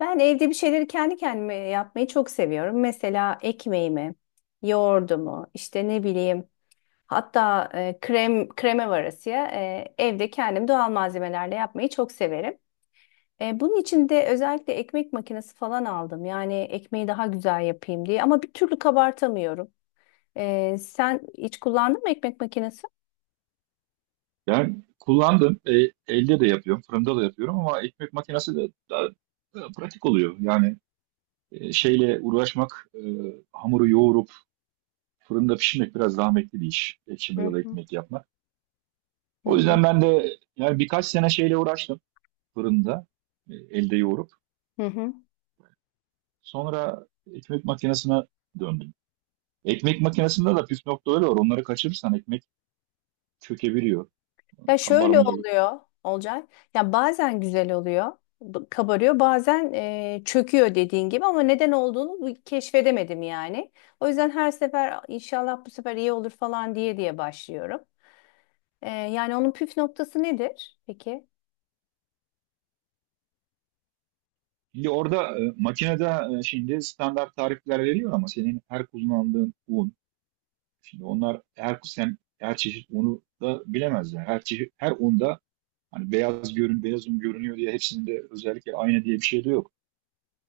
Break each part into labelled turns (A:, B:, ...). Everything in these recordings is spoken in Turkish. A: Ben evde bir şeyleri kendi kendime yapmayı çok seviyorum. Mesela ekmeğimi, yoğurdumu, işte ne bileyim, hatta krem kreme varasıya evde kendim doğal malzemelerle yapmayı çok severim. Bunun için de özellikle ekmek makinesi falan aldım. Yani ekmeği daha güzel yapayım diye ama bir türlü kabartamıyorum. Sen hiç kullandın mı ekmek makinesi?
B: Yani kullandım. Elde de yapıyorum. Fırında da yapıyorum ama ekmek makinesi de daha pratik oluyor. Yani şeyle uğraşmak, hamuru yoğurup fırında pişirmek biraz zahmetli bir iş. Ekşi
A: Hı
B: mayalı
A: hı
B: ekmek yapmak.
A: hı
B: O
A: hı.
B: yüzden ben de yani birkaç sene şeyle uğraştım fırında elde yoğurup.
A: Hı hı.
B: Sonra ekmek makinesine döndüm. Ekmek makinesinde de püf noktaları var. Onları kaçırırsan ekmek çökebiliyor,
A: Ya şöyle
B: kabarmayı.
A: oluyor olacak. Ya bazen güzel oluyor, kabarıyor, bazen çöküyor dediğin gibi ama neden olduğunu keşfedemedim yani. O yüzden her sefer inşallah bu sefer iyi olur falan diye diye başlıyorum. Yani onun püf noktası nedir peki?
B: Şimdi orada makinede şimdi standart tarifler veriyor ama senin her kullandığın un, şimdi onlar her sen her çeşit unu da bilemezler. Her çeşit her unda hani beyaz görün beyaz un görünüyor diye hepsinde özellikle aynı diye bir şey de yok.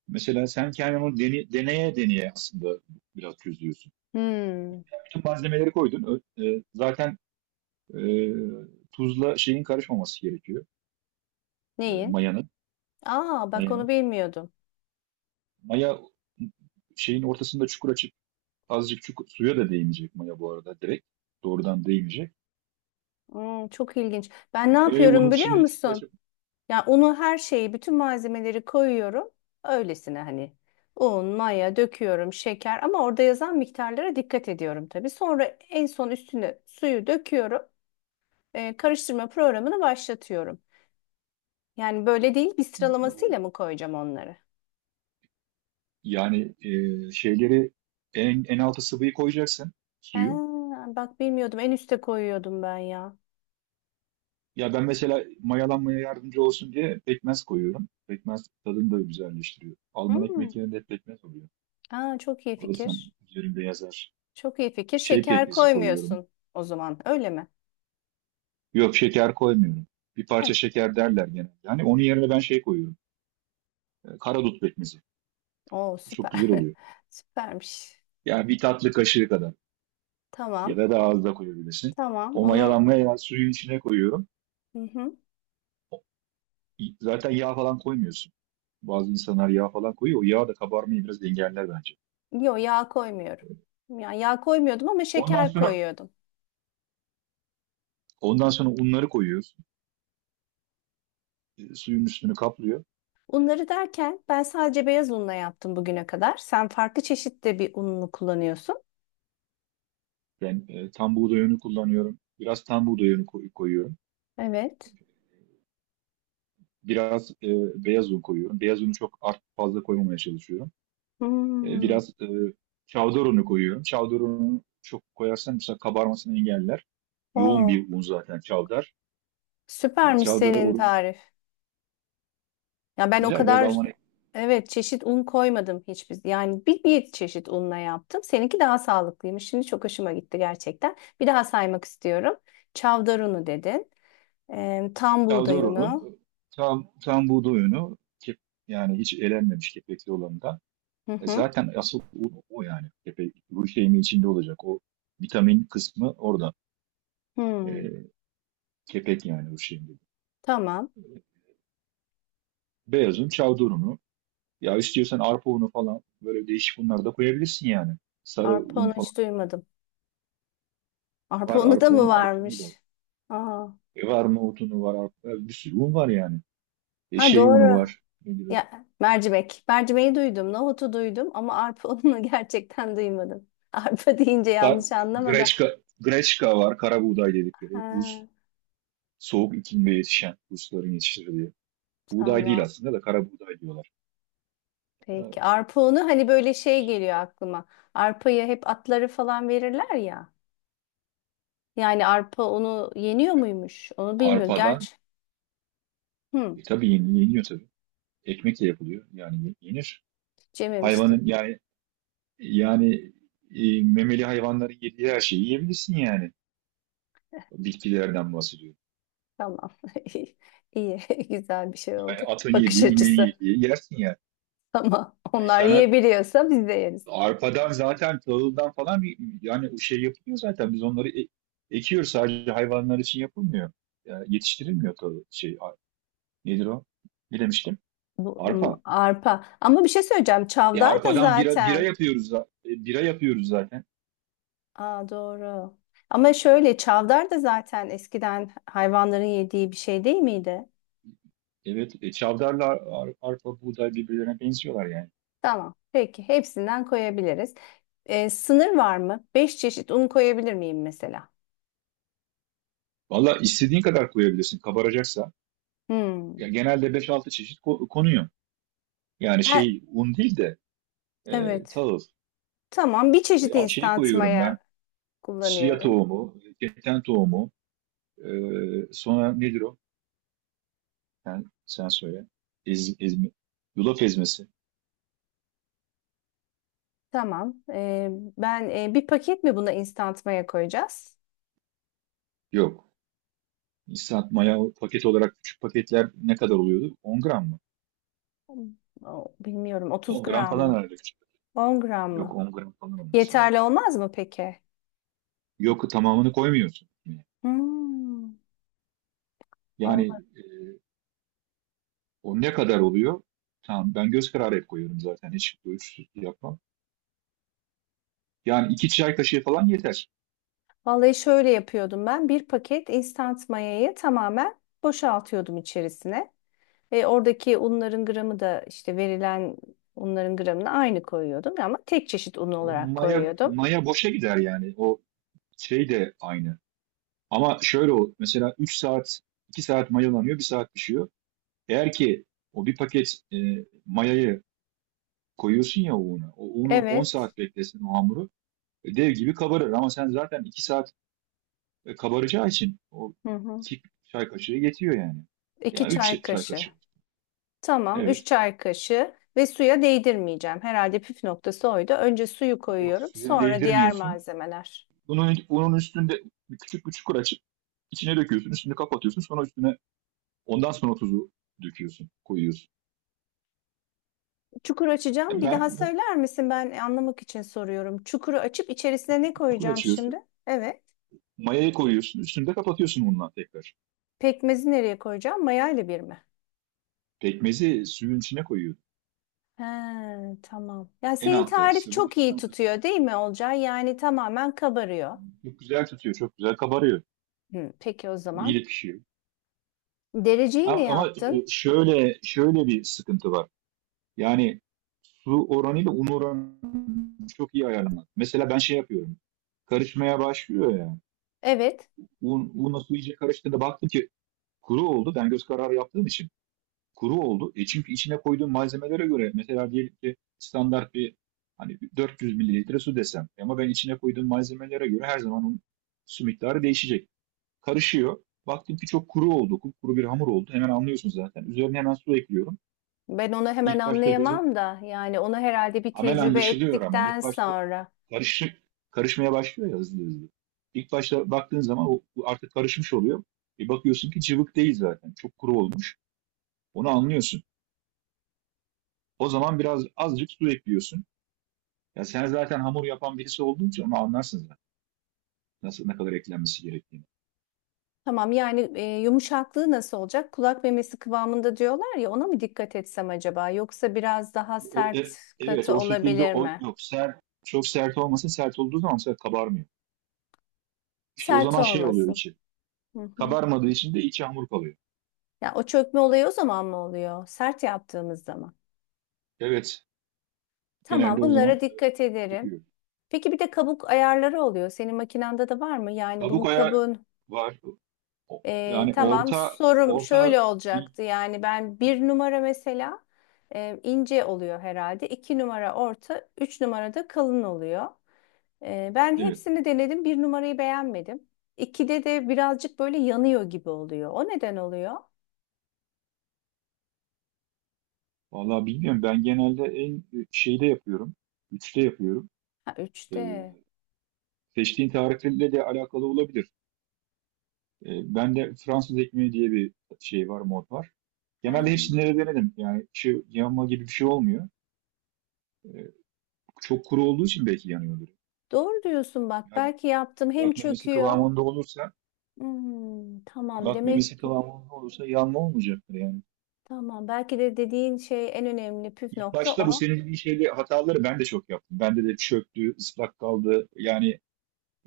B: Mesela sen kendin onu deneye deneye aslında biraz çözüyorsun.
A: Hmm,
B: Bütün malzemeleri koydun. Zaten e, tuzla şeyin karışmaması gerekiyor.
A: neyin?
B: Mayanın.
A: Aa, bak onu
B: Mayanın.
A: bilmiyordum.
B: Maya şeyin ortasında çukur açıp azıcık şu suya da değmeyecek maya bu arada direkt. Doğrudan değmeyecek.
A: Hmm, çok ilginç. Ben ne
B: Mayayı onun
A: yapıyorum biliyor
B: içinde
A: musun?
B: çıtlaşıp
A: Yani unu her şeyi, bütün malzemeleri koyuyorum. Öylesine hani un, maya döküyorum, şeker, ama orada yazan miktarlara dikkat ediyorum tabii. Sonra en son üstüne suyu döküyorum. Karıştırma programını başlatıyorum. Yani böyle değil, bir sıralamasıyla
B: o-
A: mı koyacağım onları?
B: yani şeyleri en altı sıvıyı koyacaksın
A: Ha,
B: suyu.
A: bak bilmiyordum. En üste koyuyordum ben ya.
B: Ya ben mesela mayalanmaya yardımcı olsun diye pekmez koyuyorum. Pekmez tadını da güzelleştiriyor. Alman
A: Hmm.
B: ekmek yerinde hep pekmez oluyor.
A: Aa, çok iyi
B: Alırsam
A: fikir.
B: üzerinde yazar.
A: Çok iyi fikir.
B: Şey
A: Şeker
B: pekmezi koyuyorum.
A: koymuyorsun o zaman, öyle mi?
B: Yok şeker koymuyorum. Bir
A: Ha,
B: parça şeker derler genelde. Yani onun yerine ben şey koyuyorum. Karadut pekmezi.
A: oo
B: Çok
A: süper.
B: güzel oluyor.
A: Süpermiş.
B: Yani bir tatlı kaşığı kadar. Ya
A: Tamam.
B: da daha az da koyabilirsin.
A: Tamam
B: O
A: onu.
B: mayalanmaya ya suyun içine koyuyorum.
A: Hı hı.
B: Zaten yağ falan koymuyorsun. Bazı insanlar yağ falan koyuyor. O yağ da kabarmayı biraz engeller bence.
A: Yo, yağ koymuyorum. Yani yağ koymuyordum ama
B: Ondan
A: şeker
B: sonra
A: koyuyordum.
B: ondan sonra unları koyuyoruz. Suyun üstünü kaplıyor.
A: Unları derken ben sadece beyaz unla yaptım bugüne kadar. Sen farklı çeşitte bir ununu kullanıyorsun.
B: Ben tam buğday unu kullanıyorum. Biraz tam buğday unu koyuyorum.
A: Evet.
B: Biraz beyaz un koyuyorum. Beyaz unu çok art fazla koymamaya çalışıyorum. E,
A: Hmm.
B: biraz çavdar unu koyuyorum. Çavdar unu çok koyarsan mesela kabarmasını engeller. Yoğun
A: Oo,
B: bir un zaten çavdar.
A: süpermiş
B: Çavdara
A: senin tarif. Ya ben o
B: güzel biraz
A: kadar
B: Almanya.
A: evet çeşit un koymadım hiçbir. Yani bir çeşit unla yaptım. Seninki daha sağlıklıymış. Şimdi çok hoşuma gitti gerçekten. Bir daha saymak istiyorum. Çavdar unu dedin. Tam buğday
B: Calderon'un
A: unu.
B: tam buğday unu kep, yani hiç elenmemiş kepekli olanından.
A: Hı
B: E
A: hı.
B: zaten asıl un o yani. Kepek, ruj şeyimi içinde olacak. O vitamin kısmı orada.
A: Hmm,
B: E, kepek yani ruj şeyinde.
A: tamam.
B: Beyaz un, Calderon'u. Ya istiyorsan arpa unu falan böyle değişik unlar da koyabilirsin yani. Sarı
A: Arpa
B: un
A: onu
B: falan
A: hiç duymadım. Arpa
B: var.
A: onu da
B: Arpa
A: mı
B: unu, arpa unu da var.
A: varmış? Aa,
B: Var nohut unu var. Arpa, bir sürü un var yani. E
A: ha,
B: şey unu
A: doğru.
B: var. Ne gibi?
A: Ya mercimek. Mercimeği duydum, nohutu duydum ama arpa ununu gerçekten duymadım. Arpa deyince
B: Ka
A: yanlış anlama da.
B: Greçka, Greçka var. Kara buğday dedikleri. Rus
A: Ha,
B: soğuk iklimde yetişen Rusların yetiştirdiği. Buğday değil
A: tamam.
B: aslında da kara buğday diyorlar.
A: Peki.
B: Ee,
A: Arpa unu hani böyle şey geliyor aklıma. Arpayı hep atları falan verirler ya. Yani arpa onu yeniyor muymuş? Onu bilmiyorum.
B: Arpadan
A: Gerçi hmm,
B: tabii yeniyor tabii. Ekmek de yapılıyor. Yani yenir.
A: hiç yememiştim.
B: Hayvanın yani yani memeli hayvanların yediği her şeyi yiyebilirsin yani. Bitkilerden bahsediyorum.
A: Tamam. İyi, iyi. Güzel bir şey
B: Yani
A: oldu.
B: atın
A: Bakış
B: yediği, ineğin
A: açısı.
B: yediği yersin yani.
A: Tamam.
B: Hayır
A: Onlar
B: sana
A: yiyebiliyorsa biz de yeriz.
B: arpadan zaten tahıldan falan bir yani o şey yapılıyor zaten. Biz onları ekiyoruz sadece hayvanlar için yapılmıyor. Yani yetiştirilmiyor tahıl şey nedir o? Ne demiştim?
A: Bu
B: Arpa.
A: arpa. Ama bir şey söyleyeceğim.
B: E
A: Çavdar da
B: arpadan
A: zaten.
B: bira yapıyoruz zaten.
A: Aa, doğru. Ama şöyle çavdar da zaten eskiden hayvanların yediği bir şey değil miydi?
B: Evet, çavdarla arpa, buğday birbirlerine benziyorlar yani.
A: Tamam. Peki. Hepsinden koyabiliriz. Sınır var mı? Beş çeşit un koyabilir miyim mesela?
B: Valla istediğin kadar koyabilirsin kabaracaksa.
A: Hmm.
B: Ya genelde beş altı çeşit konuyor. Yani
A: Ben,
B: şey un değil de
A: evet.
B: tahıl.
A: Tamam. Bir
B: E,
A: çeşit
B: a- şeyi
A: instant
B: koyuyorum ben.
A: maya
B: Chia
A: kullanıyorum.
B: tohumu, keten tohumu, e, sonra nedir o? Sen söyle. Ezme, yulaf ezmesi.
A: Tamam. Ben bir paket mi buna instant maya koyacağız?
B: Yok. Instant maya paket olarak küçük paketler ne kadar oluyordu? 10 gram mı?
A: Bilmiyorum. 30
B: 10 gram
A: gram
B: falan
A: mı?
B: herhalde.
A: 10 gram
B: Yok
A: mı?
B: 10 gram falan olması lazım.
A: Yeterli olmaz mı peki?
B: Yok tamamını koymuyorsun.
A: Hmm,
B: Yani
A: Olmaz.
B: o ne kadar oluyor? Tamam ben göz kararı hep koyuyorum zaten. Hiç ölçüsüz yapmam. Yani iki çay kaşığı falan yeter.
A: Vallahi şöyle yapıyordum ben. Bir paket instant mayayı tamamen boşaltıyordum içerisine. Ve oradaki unların gramı da işte verilen unların gramına aynı koyuyordum ama tek çeşit un
B: O
A: olarak
B: maya,
A: koyuyordum.
B: maya boşa gider yani. O şey de aynı. Ama şöyle o mesela 3 saat 2 saat mayalanıyor bir saat pişiyor. Eğer ki o bir paket mayayı koyuyorsun ya o una. O unu 10
A: Evet.
B: saat beklesin o hamuru. Dev gibi kabarır ama sen zaten 2 saat. Kabaracağı için o
A: Hı hı.
B: iki çay kaşığı yetiyor yani.
A: İki
B: Yani
A: çay
B: üç çay
A: kaşığı.
B: kaşığı.
A: Tamam, 3
B: Evet.
A: çay kaşığı ve suya değdirmeyeceğim. Herhalde püf noktası oydu. Önce suyu
B: Yok
A: koyuyorum,
B: suya
A: sonra diğer
B: değdirmiyorsun.
A: malzemeler.
B: Bunun üstünde bir küçük bir çukur açıp içine döküyorsun. Üstünü kapatıyorsun. Sonra üstüne ondan sonra tuzu döküyorsun. Koyuyorsun.
A: Çukur açacağım.
B: Ya
A: Bir
B: ben
A: daha
B: o
A: söyler misin? Ben anlamak için soruyorum. Çukuru açıp içerisine ne
B: bir çukur
A: koyacağım şimdi?
B: açıyorsun.
A: Evet.
B: Mayayı koyuyorsun. Üstünü de kapatıyorsun bununla tekrar.
A: Pekmezi nereye koyacağım? Mayayla bir mi?
B: Pekmezi suyun içine koyuyorsun.
A: He, tamam. Ya
B: En
A: senin
B: altta,
A: tarif
B: sıvının
A: çok
B: en
A: iyi
B: altta.
A: tutuyor değil mi, Olcay? Yani tamamen kabarıyor.
B: Çok güzel tutuyor. Çok güzel kabarıyor.
A: Hı, peki o
B: İyi
A: zaman.
B: de pişiyor.
A: Dereceyi ne
B: Ama
A: yaptın?
B: şöyle bir sıkıntı var. Yani su oranıyla un oranı çok iyi ayarlamak. Mesela ben şey yapıyorum. Karışmaya başlıyor yani.
A: Evet.
B: Unla su iyice karıştığında baktım ki kuru oldu. Ben göz kararı yaptığım için kuru oldu. E çünkü içine koyduğum malzemelere göre mesela diyelim ki standart bir hani 400 mililitre su desem. Ama ben içine koyduğum malzemelere göre her zaman onun su miktarı değişecek. Karışıyor. Baktım ki çok kuru oldu. Kuru bir hamur oldu. Hemen anlıyorsun zaten. Üzerine hemen su ekliyorum.
A: Ben onu hemen
B: İlk başta gözü
A: anlayamam da yani onu herhalde bir
B: amel
A: tecrübe
B: anlaşılıyor ama
A: ettikten
B: ilk başta
A: sonra.
B: karışık karışmaya başlıyor ya hızlı hızlı. İlk başta baktığın zaman o bu artık karışmış oluyor. Bir bakıyorsun ki cıvık değil zaten. Çok kuru olmuş. Onu anlıyorsun. O zaman biraz azıcık su ekliyorsun. Ya sen zaten hamur yapan birisi olduğun için onu anlarsın zaten. Nasıl ne kadar eklenmesi gerektiğini.
A: Tamam yani yumuşaklığı nasıl olacak? Kulak memesi kıvamında diyorlar ya, ona mı dikkat etsem acaba? Yoksa biraz daha
B: O, e-
A: sert,
B: evet
A: katı
B: o şekilde
A: olabilir
B: o
A: mi?
B: yok. Çok sert olmasa sert olduğu zaman mesela kabarmıyor. İşte o
A: Sert
B: zaman şey oluyor
A: olmasın.
B: içi.
A: Hı hı.
B: Kabarmadığı için de içi hamur kalıyor.
A: Ya o çökme olayı o zaman mı oluyor? Sert yaptığımız zaman.
B: Evet.
A: Tamam,
B: Genelde o
A: bunlara
B: zaman
A: dikkat ederim.
B: döküyor.
A: Peki bir de kabuk ayarları oluyor. Senin makinanda da var mı? Yani bunun
B: Kabuk ayağı
A: kabuğun.
B: var. Yani
A: Tamam,
B: orta
A: sorum
B: orta,
A: şöyle olacaktı, yani ben bir numara mesela ince oluyor herhalde. İki numara orta, üç numara da kalın oluyor. Ben
B: evet,
A: hepsini denedim, bir numarayı beğenmedim. İkide de birazcık böyle yanıyor gibi oluyor. O neden oluyor?
B: vallahi bilmiyorum ben genelde en şeyde yapıyorum. Üçte yapıyorum.
A: Ha,
B: Ee,
A: üçte.
B: seçtiğin tarihle de alakalı olabilir. Ben de Fransız ekmeği diye bir şey var mod var. Genelde
A: Ha,
B: hepsini de denedim. Yani şu yanma gibi bir şey olmuyor. Ee, çok kuru olduğu için belki yanıyordur.
A: doğru diyorsun, bak
B: Biraz
A: belki yaptım hem
B: kulak memesi
A: çöküyor.
B: kıvamında olursa
A: Tamam,
B: kulak
A: demek
B: memesi
A: ki
B: kıvamında olursa yanma olmayacaktır yani.
A: tamam belki de dediğin şey en önemli püf
B: İlk
A: nokta
B: başta bu
A: o.
B: senin dediğin şeyle hataları ben de çok yaptım. Bende de çöktü, ıslak kaldı. Yani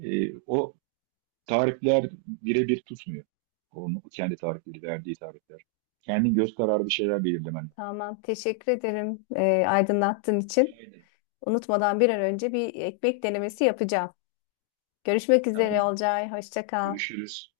B: o tarifler birebir tutmuyor. Onun kendi tarifleri, verdiği tarifler. Kendin göz kararı bir şeyler belirlemen lazım.
A: Tamam, teşekkür ederim aydınlattığın
B: Rica
A: için.
B: ederim.
A: Unutmadan bir an önce bir ekmek denemesi yapacağım. Görüşmek üzere,
B: Tamam.
A: Olcay. Hoşça kal.
B: Görüşürüz.